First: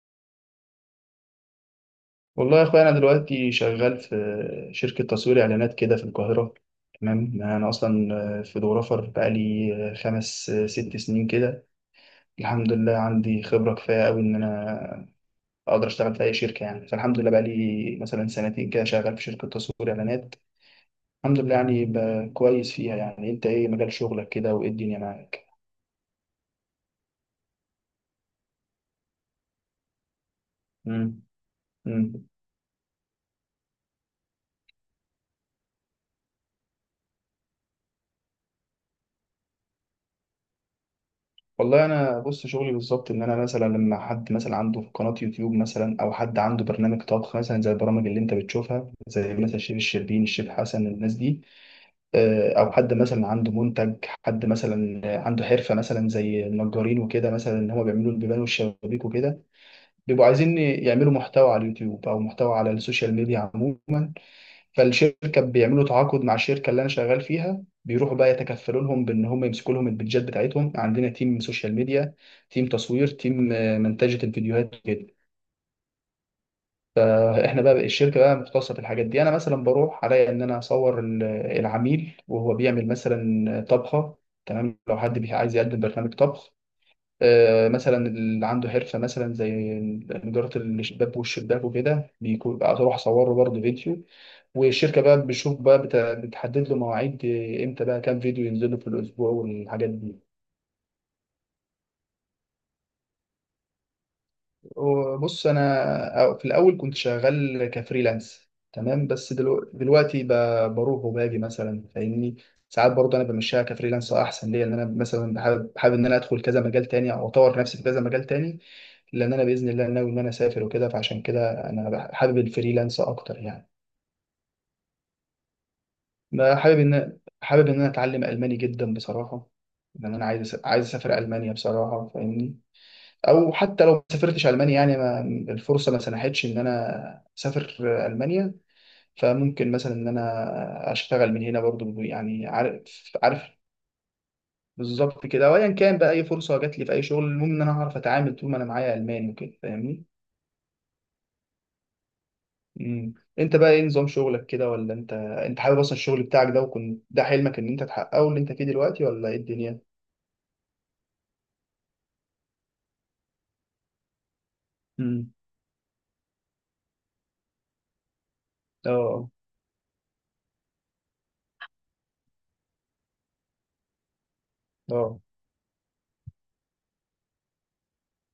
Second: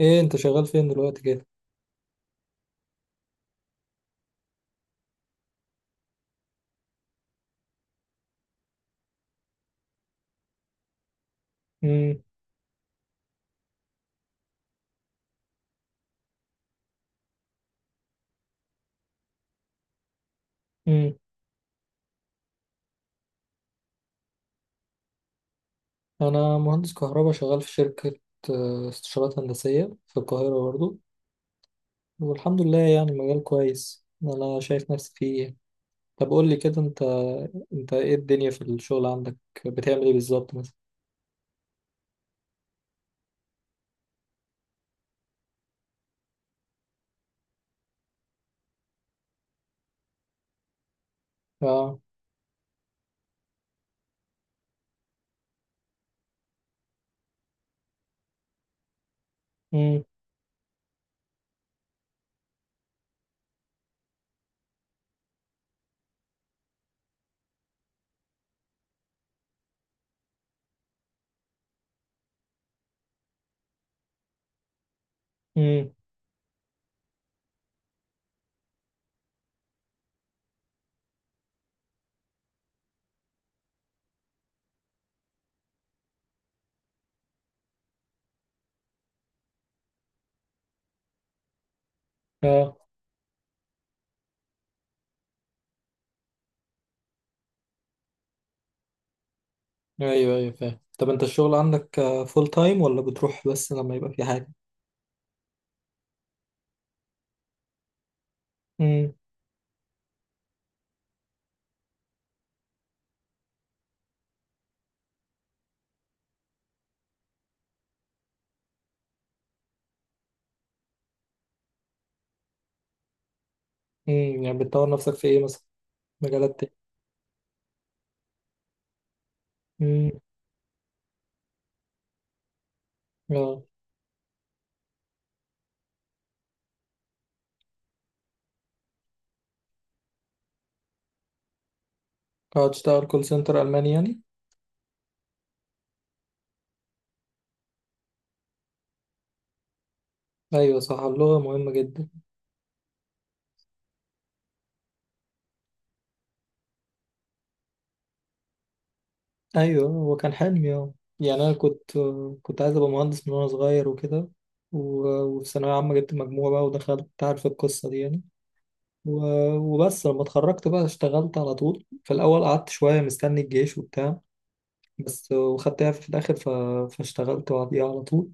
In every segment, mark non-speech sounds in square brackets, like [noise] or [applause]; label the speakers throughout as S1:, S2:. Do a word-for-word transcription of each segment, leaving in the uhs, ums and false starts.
S1: ايه انت شغال فين دلوقتي كده؟
S2: والله يا اخويا انا دلوقتي شغال في شركه تصوير اعلانات كده في القاهره. تمام، انا اصلا فوتوغرافر بقالي خمس ست سنين كده.
S1: امم.
S2: الحمد لله عندي خبره كفايه قوي ان انا اقدر اشتغل في اي شركه يعني، فالحمد لله بقالي مثلا سنتين كده شغال في شركه تصوير اعلانات.
S1: امم.
S2: الحمد لله يعني ب- كويس فيها. يعني انت ايه مجال شغلك كده؟ وايه الدنيا معاك؟
S1: انا مهندس كهرباء شغال في شركة آه، استشارات هندسية في القاهرة برضو.
S2: امم.
S1: والحمد لله، يعني مجال كويس انا شايف نفسي فيه يعني. طب قول لي كده، انت انت ايه الدنيا في الشغل عندك؟ بتعمل ايه بالظبط مثلا؟
S2: والله انا بص، شغلي بالظبط ان انا مثلا لما حد مثلا عنده قناه يوتيوب مثلا، او حد عنده برنامج طبخ مثلا، زي البرامج اللي انت بتشوفها، زي مثلا الشيف الشربين، الشيف حسن، الناس دي.
S1: اه.
S2: آه، او حد مثلا عنده منتج، حد مثلا عنده حرفه مثلا زي النجارين وكده، مثلا ان هم بيعملوا البيبان والشبابيك وكده،
S1: امم.
S2: بيبقوا عايزين يعملوا محتوى على اليوتيوب او محتوى على السوشيال ميديا عموما. فالشركه بيعملوا تعاقد مع الشركه اللي انا شغال فيها، بيروحوا بقى يتكفلوا لهم بان هم يمسكوا لهم البيدجات بتاعتهم. عندنا تيم سوشيال ميديا، تيم تصوير، تيم آه، منتجه الفيديوهات كده.
S1: امم.
S2: فاحنا بقى الشركه بقى مختصه في الحاجات دي. انا مثلا بروح عليا ان انا اصور ال- العميل وهو بيعمل مثلا طبخه. تمام، لو حد بي- عايز يقدم برنامج طبخ، آه، مثلا اللي عنده حرفه مثلا زي نجاره الشباك والشباك وكده، بيكون
S1: اه.
S2: اروح اصوره برضه فيديو. والشركه بقى بتشوف بقى بت- بتحدد له مواعيد، آه، امتى بقى كام فيديو ينزلوا في الاسبوع والحاجات دي.
S1: ايوه ايوه فاهم. طب انت الشغل عندك فول تايم ولا بتروح بس لما يبقى في حاجة؟
S2: وبص، انا في الاول كنت شغال كفريلانس، تمام،
S1: امم.
S2: بس دلو- دلوقتي ب- بروح وباجي مثلا، فاهمني؟ ساعات برضه انا بمشيها كفريلانس احسن ليا، لان انا مثلا بحابب حابب ان انا ادخل كذا مجال تاني او اطور نفسي في كذا مجال تاني. لان انا باذن الله ناوي ان انا اسافر وكده، فعشان كده انا بح- حابب الفريلانس اكتر يعني.
S1: امم. يعني بتطور نفسك في ايه مثلا؟
S2: انا
S1: مجالات تانية؟
S2: حابب ان حابب ان انا اتعلم الماني جدا بصراحه.
S1: امم.
S2: لان انا عايز أس- عايز اسافر المانيا بصراحه، فاهمني؟ او
S1: اه.
S2: حتى لو ما سافرتش المانيا، يعني ما الفرصه ما سنحتش ان انا اسافر المانيا، فممكن مثلا ان انا اشتغل من هنا برضو يعني،
S1: آه،
S2: عارف
S1: تشتغل كول
S2: عارف؟
S1: سنتر ألماني يعني؟
S2: بالظبط كده. وايا كان بقى اي فرصه جات لي في اي شغل، المهم ان انا هعرف اتعامل طول ما انا معايا الماني وكده، فاهمني؟
S1: ايوه صح، اللغه مهمه جدا.
S2: امم. انت بقى ايه نظام شغلك كده؟ ولا انت انت حابب اصلا الشغل بتاعك ده؟ وكنت ده حلمك ان انت تحققه اللي انت فيه دلوقتي، ولا ايه الدنيا؟
S1: ايوه، هو كان حلمي اه. يعني انا كنت كنت عايز ابقى مهندس من وانا صغير وكده. و- وفي ثانويه عامه جبت مجموعه بقى ودخلت، أنت عارف القصه دي يعني.
S2: اه،
S1: و- وبس لما اتخرجت بقى اشتغلت على طول. في الاول قعدت شويه مستني الجيش وبتاع،
S2: اه.
S1: بس وخدتها في الاخر ف... فاشتغلت بعديها على طول.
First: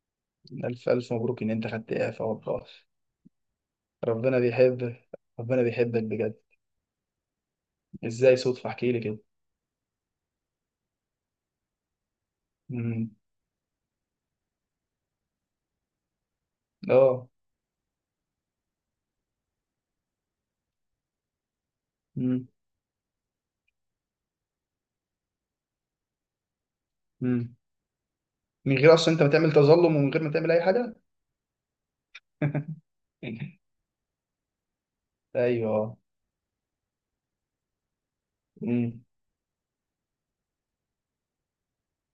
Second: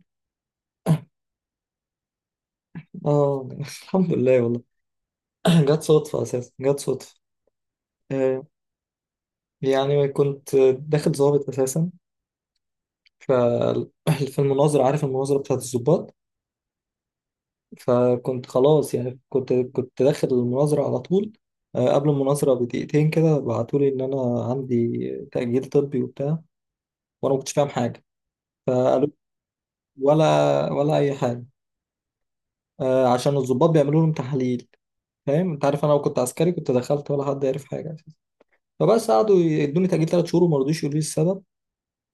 S2: ألف ألف مبروك إن أنت خدت إعفاء والله.
S1: اه [laughs] الحمد
S2: ربنا
S1: لله والله.
S2: بيحب، ربنا
S1: [clears throat] جت
S2: بيحبك
S1: صدفه
S2: بجد.
S1: اساسا، جت صدفه.
S2: إزاي
S1: آه،
S2: صدفة؟ احكي لي كده.
S1: يعني كنت داخل ضابط اساسا.
S2: امم.
S1: ف- [laughs] في المناظره، عارف المناظره بتاعت الضباط.
S2: اه.
S1: فكنت خلاص يعني، كنت كنت داخل المناظرة على طول. آه، قبل
S2: امم.
S1: المناظرة بدقيقتين كده بعتولي إن أنا عندي تأجيل طبي وبتاع، وأنا ما كنتش
S2: امم.
S1: فاهم حاجة.
S2: من غير
S1: فقالوا
S2: أصلا أنت ما تعمل تظلم، ومن غير ما تعمل أي
S1: ولا
S2: حاجة.
S1: ولا أي حاجة. آه، عشان الضباط
S2: [laughs]
S1: بيعملوا لهم تحاليل، فاهم؟ أنت عارف أنا
S2: أيوه.
S1: لو كنت عسكري كنت دخلت ولا حد عارف حاجة أساسا.
S2: امم.
S1: فبس قعدوا يدوني تأجيل تلات شهور وما رضوش يقولوا لي السبب.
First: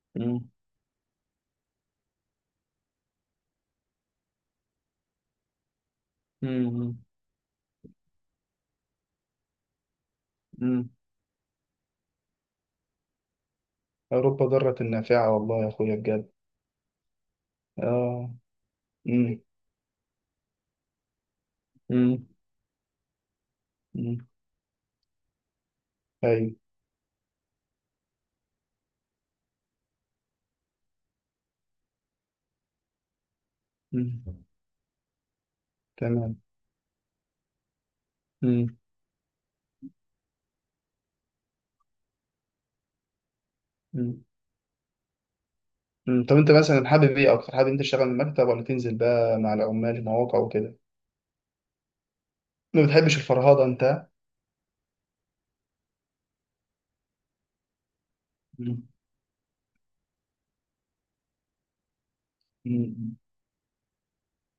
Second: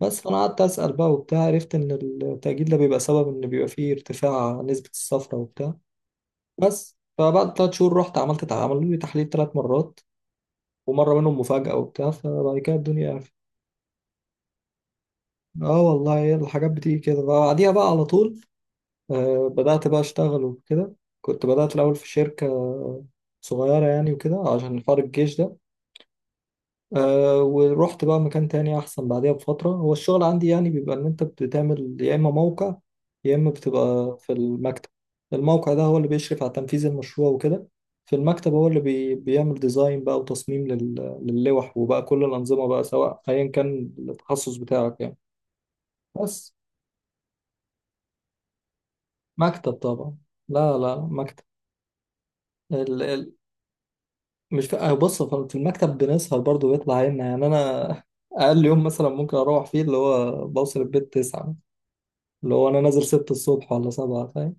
S1: بس فأنا
S2: امم.
S1: قعدت أسأل بقى وبتاع، عرفت إن التأجيل ده بيبقى سبب إن بيبقى فيه ارتفاع نسبة الصفرة وبتاع. بس
S2: امم.
S1: فبعد تلات شهور رحت عملت، عملوا لي تحليل تلات مرات،
S2: امم.
S1: ومره منهم مفاجاه وبتاع. فبعد كده الدنيا عرفت.
S2: أوروبا ضارة نافعة والله يا
S1: اه
S2: أخويا
S1: والله،
S2: بجد.
S1: هي الحاجات بتيجي كده بعديها بقى على
S2: اه.
S1: طول.
S2: امم.
S1: آه، بدات بقى اشتغل وكده. كنت بدات الاول في
S2: امم.
S1: شركه صغيره يعني
S2: امم.
S1: وكده عشان حوار الجيش ده.
S2: أيوه.
S1: أه، ورحت بقى مكان تاني أحسن بعديها بفترة. هو الشغل عندي يعني بيبقى إن أنت بتعمل يا إما موقع يا إما بتبقى في
S2: امم.
S1: المكتب. الموقع ده هو اللي
S2: تمام.
S1: بيشرف على تنفيذ المشروع وكده. في المكتب هو اللي بي بيعمل ديزاين بقى وتصميم لل... للوح، وبقى كل الأنظمة بقى سواء أيا كان
S2: امم.
S1: التخصص بتاعك يعني.
S2: مم. طب انت
S1: بس
S2: مثلا حابب ايه اكتر؟ حابب انت تشتغل من المكتب ولا تنزل بقى مع
S1: مكتب
S2: العمال في
S1: طبعا.
S2: مواقع وكده؟
S1: لا لا، مكتب.
S2: ما
S1: ال...
S2: بتحبش
S1: ال...
S2: الفرهده انت؟
S1: مش في... آه، بص، في المكتب بنسهر برضه، بيطلع عنا يعني. أنا [laughs] أقل
S2: مم.
S1: يوم مثلا ممكن أروح فيه اللي هو بوصل البيت تسعة، اللي هو انا نازل
S2: مم.
S1: ستة الصبح ولا سبعة فاهم.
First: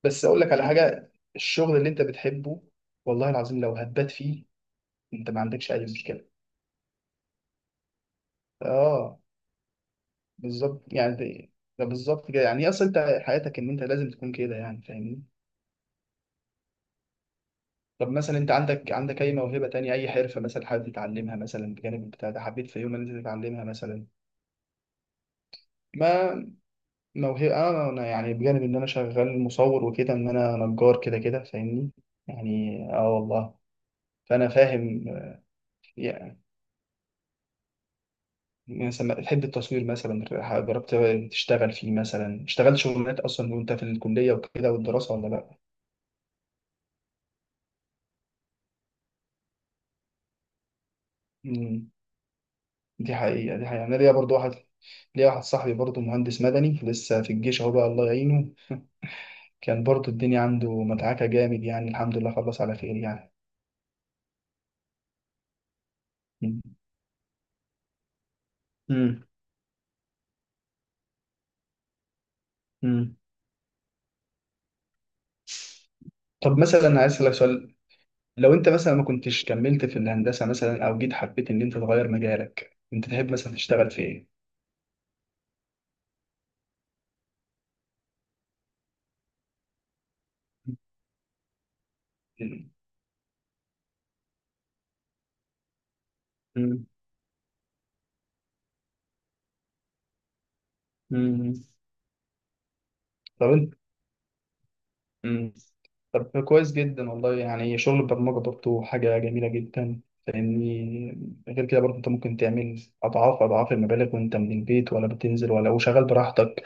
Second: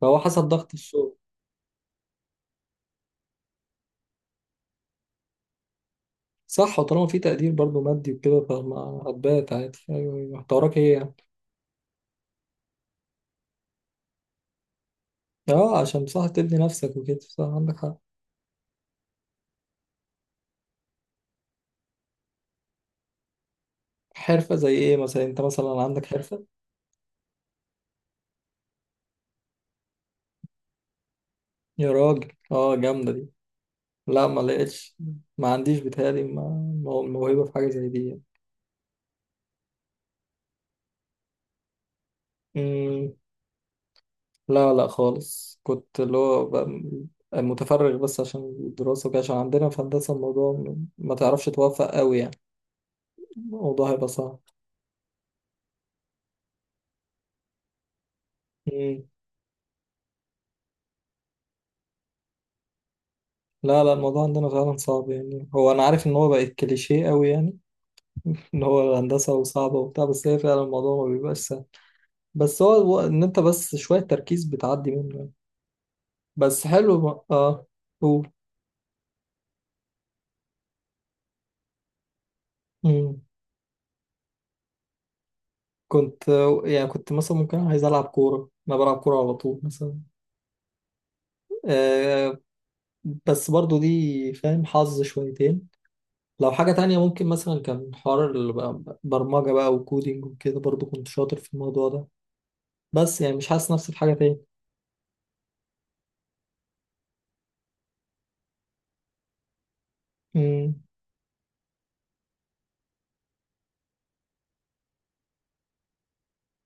S1: فهو
S2: بس اقول
S1: حسب
S2: لك على
S1: ضغط
S2: حاجه:
S1: الشغل.
S2: الشغل اللي انت بتحبه، والله العظيم لو هتبات فيه، انت ما عندكش اي مشكله.
S1: صح، وطالما في تقدير برضو مادي وكده، فما
S2: اه.
S1: هتبات عادي. ايوه ايوه، انت وراك ايه
S2: بالظبط
S1: يعني؟
S2: يعني، ده ده بالظبط كده يعني، اصلا انت حياتك ان انت لازم تكون كده يعني، فاهمني؟
S1: اه، عشان بصح تبني نفسك وكده. صح، عندك حق.
S2: طب مثلا انت عندك عندك اي موهبه تانية، اي حرفه مثلا حابب تتعلمها مثلا بجانب بتاع ده؟ حبيت في يوم ان انت تتعلمها مثلا؟
S1: حرفة زي ايه مثلا؟ انت مثلا عندك
S2: ما
S1: حرفة؟
S2: موهبة. آه، أنا أنا يعني بجانب إن أنا شغال مصور وكده، إن أنا نجار كده كده، فاهمني؟
S1: يا راجل اه،
S2: يعني آه،
S1: جامدة دي.
S2: والله.
S1: لا ما
S2: فأنا
S1: لقيتش،
S2: فاهم.
S1: ما عنديش بيتهيألي
S2: يعني
S1: ما- مو- موهبة في حاجة زي دي يعني.
S2: مثلا بتحب التصوير مثلا؟ جربت تشتغل فيه مثلا؟ اشتغلت
S1: امم.
S2: شغلانات أصلا وأنت في الكلية وكده
S1: لا لا
S2: والدراسة ولا لأ؟
S1: خالص، كنت اللي هو ب- متفرغ بس عشان الدراسة وكده، عشان عندنا في هندسة الموضوع ما تعرفش توفق
S2: مم.
S1: قوي يعني.
S2: دي حقيقة، دي حقيقة.
S1: الموضوع
S2: أنا
S1: هيبقى
S2: ليا برضو
S1: صعب.
S2: واحد، ليا واحد صاحبي برضو مهندس مدني لسه في الجيش أهو بقى، الله يعينه.
S1: مم.
S2: كان برضو الدنيا عنده مدعكة جامد يعني، الحمد لله خلص على خير يعني.
S1: لا لا، الموضوع عندنا فعلا صعب يعني. هو انا عارف ان هو بقت
S2: مم.
S1: كليشيه قوي يعني [laughs] ان هو
S2: مم.
S1: الهندسه وصعبه وبتاع، بس هي فعلا الموضوع ما بيبقاش سهل. بس هو هو
S2: مم.
S1: ان انت بس شويه تركيز بتعدي منه يعني.
S2: طب
S1: بس
S2: مثلا
S1: حلو
S2: عايز
S1: ما...
S2: اسالك
S1: اه.
S2: سؤال:
S1: قول.
S2: لو انت مثلا ما كنتش كملت في الهندسه مثلا، او جيت حبيت ان انت تغير مجالك، انت
S1: مم.
S2: تحب مثلا تشتغل في ايه؟
S1: كنت، يعني كنت مثلا ممكن عايز العب كوره، انا بلعب كوره على طول مثلا آه.
S2: مم.
S1: بس برضو دي فاهم حظ شويتين. لو حاجة
S2: مم.
S1: تانية ممكن، مثلا كان حوار البرمجة بقى، برمجة بقى وكودينج وكده، برضو كنت شاطر
S2: مم.
S1: في الموضوع ده. بس يعني
S2: طب
S1: مش حاسس
S2: انت،
S1: نفسي في حاجة تاني.
S2: مم، طب كويس جدا والله. يعني شغل البرمجه برضه حاجه جميله جدا،
S1: امم.
S2: لاني غير كده برضه انت ممكن تعمل اضعاف اضعاف المبالغ وانت من البيت، ولا بتنزل ولا، وشغال براحتك.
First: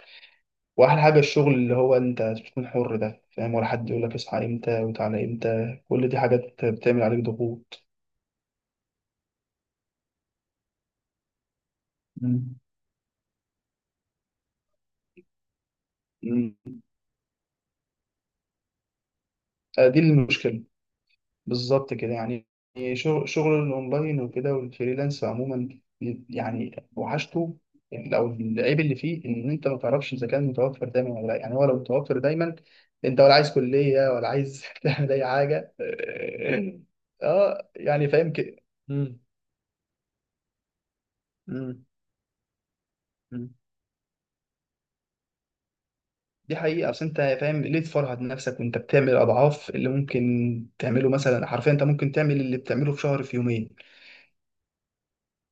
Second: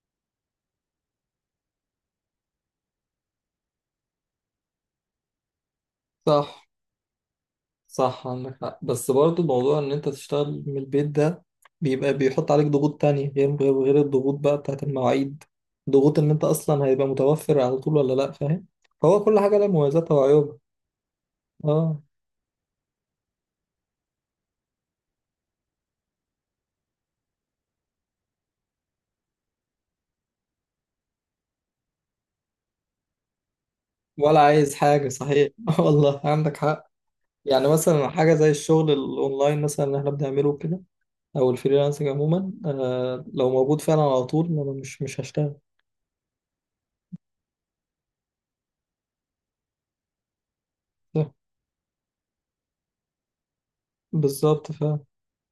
S2: واحلى حاجه الشغل اللي هو انت بتكون حر ده، فاهم؟ ولا حد يقول لك اصحى امتى وتعالى امتى، كل دي حاجات
S1: صح
S2: بتعمل عليك ضغوط.
S1: صح عندك حق. بس برضه الموضوع ان انت تشتغل من البيت ده بيبقى بيحط
S2: مم.
S1: عليك ضغوط تانية، غير غير غير الضغوط بقى بتاعت المواعيد. ضغوط ان انت
S2: مم.
S1: اصلا هيبقى متوفر على طول ولا لا، فاهم؟ هو كل حاجة لها
S2: آه، دي
S1: مميزاتها وعيوبها.
S2: المشكله. بالظبط
S1: اه.
S2: كده يعني. شغل، شغل الاونلاين وكده والفريلانس عموما يعني، وحشته او العيب اللي فيه ان انت ما تعرفش اذا كان متوفر دايما ولا لا. يعني هو لو متوفر دايما، انت ولا عايز كليه ولا
S1: ولا
S2: عايز
S1: عايز
S2: [laughs]
S1: حاجة
S2: تعمل اي
S1: صحيح
S2: حاجه،
S1: [laughs] والله عندك
S2: اه.
S1: حق. يعني
S2: آه، يعني
S1: مثلا
S2: فاهم
S1: حاجة زي
S2: كده.
S1: الشغل
S2: مم.
S1: الاونلاين مثلا اللي احنا بنعمله كده، او
S2: مم.
S1: الفريلانسنج عموما آه، لو
S2: مم.
S1: موجود فعلا على طول انا مش مش هشتغل.
S2: دي حقيقة. أصل أنت فاهم ليه تفرهد نفسك وأنت بتعمل أضعاف اللي ممكن تعمله
S1: صح،
S2: مثلا؟ حرفيا أنت ممكن تعمل اللي بتعمله في شهر في يومين.
S1: بالظبط فعلا.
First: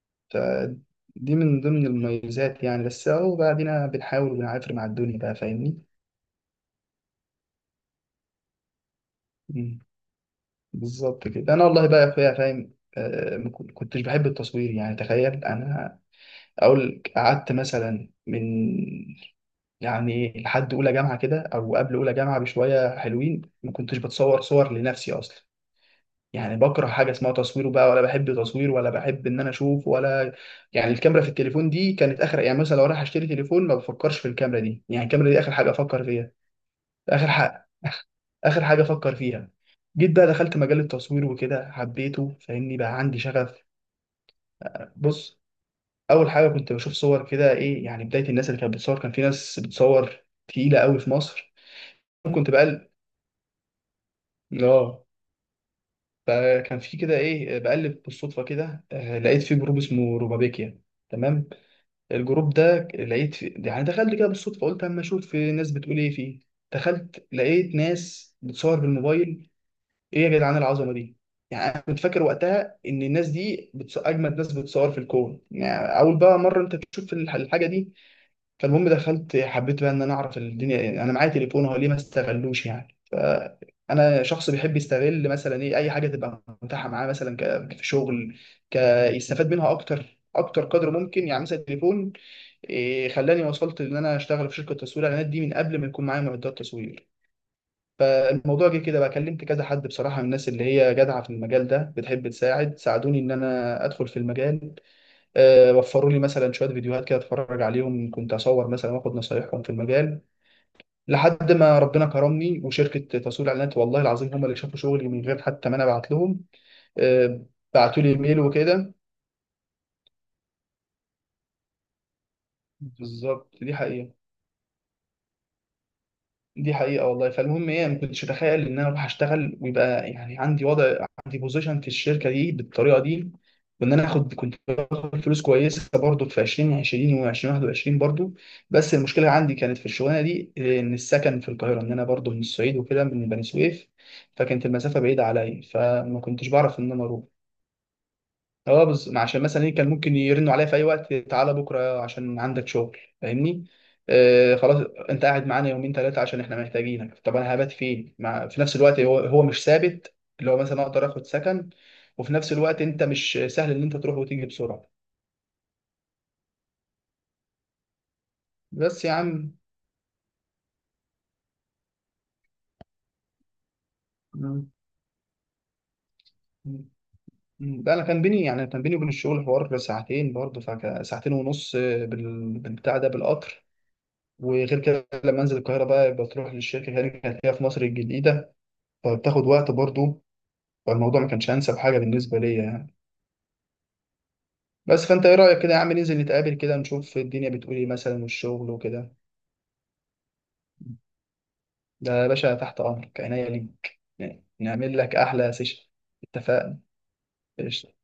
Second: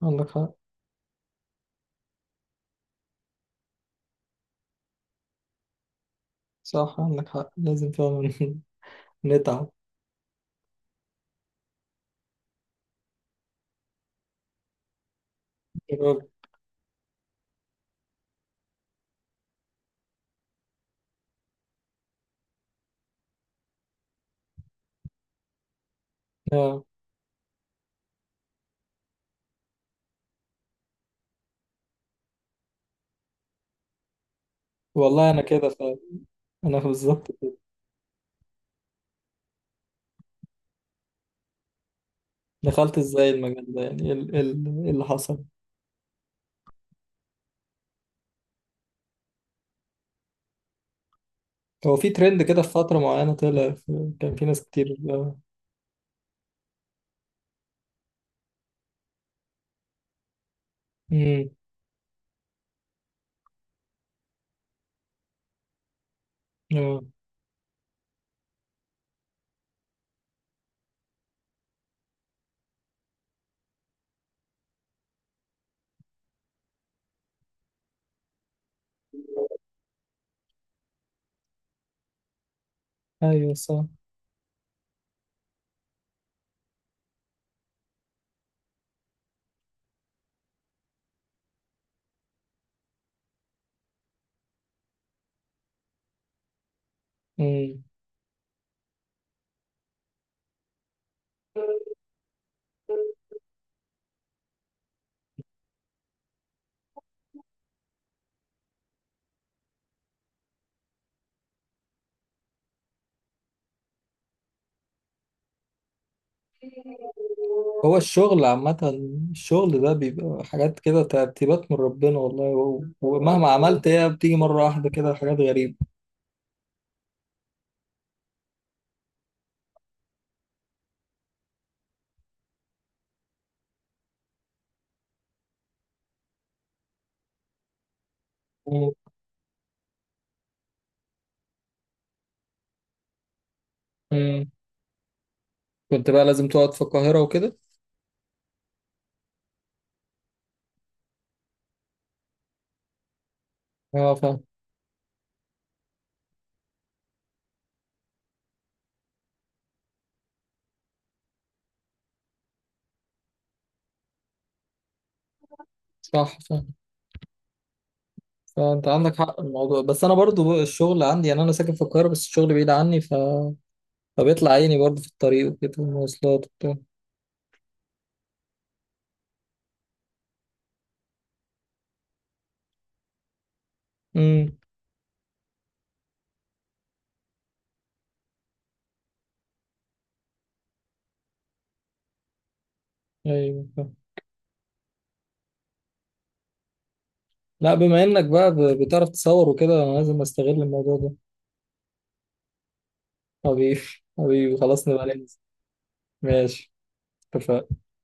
S1: عندك حق.
S2: فدي من ضمن المميزات يعني. بس اهو، بعدين بنحاول وبنعافر مع الدنيا بقى، فاهمني؟
S1: صح عندك حق، لازم فعلا [laughs] نتعب.
S2: مم. بالظبط كده. انا والله بقى يا اخويا فاهم، آه، ما كن- كنتش بحب التصوير يعني. تخيل انا
S1: شباب
S2: اقول قعدت مثلا من، يعني لحد اولى جامعه كده او قبل اولى جامعه بشويه حلوين، ما كنتش بتصور صور لنفسي اصلا. يعني
S1: آه.
S2: بكره حاجه اسمها تصوير بقى، ولا بحب تصوير، ولا بحب ان انا اشوف ولا. يعني الكاميرا في التليفون دي كانت اخر، يعني مثلا لو رايح اشتري تليفون ما بفكرش في الكاميرا دي، يعني الكاميرا
S1: والله
S2: دي
S1: انا
S2: اخر
S1: كده
S2: حاجه
S1: فعلا،
S2: افكر فيها.
S1: انا بالظبط
S2: اخر
S1: كده.
S2: حاجه، [laughs] اخر حاجه افكر فيها. جيت بقى دخلت مجال التصوير وكده حبيته، فاهمني؟
S1: دخلت
S2: بقى عندي
S1: ازاي
S2: شغف.
S1: المجال ده يعني؟ ايه ال- ال- إيه اللي
S2: بص،
S1: حصل؟
S2: اول حاجه كنت بشوف صور كده، ايه يعني بدايه الناس اللي كانت بتصور، كان في ناس بتصور تقيله قوي في مصر.
S1: هو في ترند
S2: كنت
S1: كده في
S2: بقى،
S1: فترة معينة طلع في- كان في ناس كتير
S2: اه.
S1: آه.
S2: فكان في كده ايه، بقلب بالصدفه كده، آه، لقيت في جروب اسمه روبابيكيا. تمام.
S1: امم.
S2: الجروب ده لقيت في، يعني دخلت كده بالصدفه، قلت اما اشوف في ناس بتقول ايه فيه.
S1: اه.
S2: دخلت لقيت ناس بتصور بالموبايل. ايه يا جدعان العظمه دي! يعني انا كنت فاكر وقتها ان الناس دي بتص... اجمد ناس بتصور في الكون يعني، اول بقى مره انت تشوف الح- الحاجه دي. فالمهم دخلت، حبيت بقى ان انا اعرف الدنيا، يعني انا معايا تليفون هو ليه ما استغلوش يعني.
S1: ايوه صح.
S2: فانا شخص بيحب يستغل مثلا ايه، اي حاجه تبقى متاحه معاه مثلا ك- كشغل، ك يستفاد منها اكتر اكتر قدر ممكن يعني. مثلا التليفون إيه خلاني وصلت ان انا اشتغل في شركه تصوير اعلانات دي من قبل ما يكون معايا معدات تصوير.
S1: امم.
S2: فالموضوع جه كده بقى، كلمت كذا حد بصراحه من الناس اللي هي جدعه في المجال ده بتحب تساعد، ساعدوني ان انا ادخل في المجال. آه، وفروا لي مثلا شويه فيديوهات كده اتفرج عليهم، كنت اصور مثلا واخد نصايحهم في المجال. لحد ما ربنا كرمني وشركه تسويق الاعلانات والله العظيم هم اللي شافوا شغلي من غير حتى ما انا ابعت لهم. آه،
S1: هو
S2: بعتوا لي ايميل
S1: الشغل عامة،
S2: وكده.
S1: الشغل ده بيبقى حاجات كده ترتيبات من ربنا والله. و- ومهما
S2: بالظبط، دي
S1: عملت هي
S2: حقيقه،
S1: بتيجي مرة واحدة كده، حاجات غريبة.
S2: دي حقيقة والله. فالمهم ايه، ما كنتش اتخيل ان انا اروح اشتغل ويبقى يعني عندي وضع، عندي بوزيشن في الشركة دي بالطريقة دي. وان انا اخد، كنت باخد فلوس كويسة برضو في ألفين وعشرين و2021 برضو. بس المشكلة عندي كانت في الشغلانة دي إيه، ان السكن في القاهرة، ان انا برضو من الصعيد وكده، من بني سويف،
S1: امم.
S2: فكانت المسافة بعيدة عليا،
S1: كنت
S2: فما
S1: بقى
S2: كنتش
S1: لازم تقعد
S2: بعرف
S1: في
S2: ان انا
S1: القاهرة
S2: اروح.
S1: وكده؟
S2: اه، بس عشان مثلا ايه كان ممكن يرنوا عليا في اي وقت: تعالى بكره عشان عندك شغل، فاهمني؟
S1: اه فاهم.
S2: آه خلاص، انت قاعد معانا يومين ثلاثه عشان احنا محتاجينك. طب انا هبات فين؟ مع في نفس الوقت هو هو مش ثابت اللي هو مثلا اقدر اخد سكن، وفي نفس الوقت انت مش سهل ان انت تروح وتيجي بسرعه.
S1: صح صح، فانت
S2: بس يا
S1: عندك حق في
S2: عم،
S1: الموضوع، بس انا برضو الشغل عندي يعني. انا ساكن في القاهره بس الشغل بعيد عني ف... فبيطلع
S2: م-
S1: عيني برضو في الطريق وكده والمواصلات وبتاع.
S2: م- ده انا كان بيني، يعني كان بيني وبين الشغل حوار ساعتين برضه، فك- ساعتين ونص بال- بالبتاع ده بالقطر.
S1: امم.
S2: وغير كده لما انزل القاهره بقى، بتروح للشركه، هنا كانت هي في مصر الجديده، فبتاخد وقت برضه. فالموضوع ما كانش انسب حاجه بالنسبه ليا يعني.
S1: ايوه فاهم.
S2: بس، فانت ايه رايك كده يا عم ننزل نتقابل كده نشوف الدنيا
S1: لا،
S2: بتقول ايه
S1: بما
S2: مثلا
S1: انك بقى
S2: والشغل
S1: ب- بتعرف
S2: وكده؟
S1: تصور وكده انا لازم استغل الموضوع ده.
S2: ده يا باشا تحت امرك، عينيا
S1: حبيبي،
S2: ليك يعني،
S1: حبيبي خلاص،
S2: نعمل
S1: نبقى
S2: لك
S1: ننزل.
S2: احلى سيشن.
S1: ماشي.
S2: اتفقنا.
S1: اتفقنا.
S2: قشطة.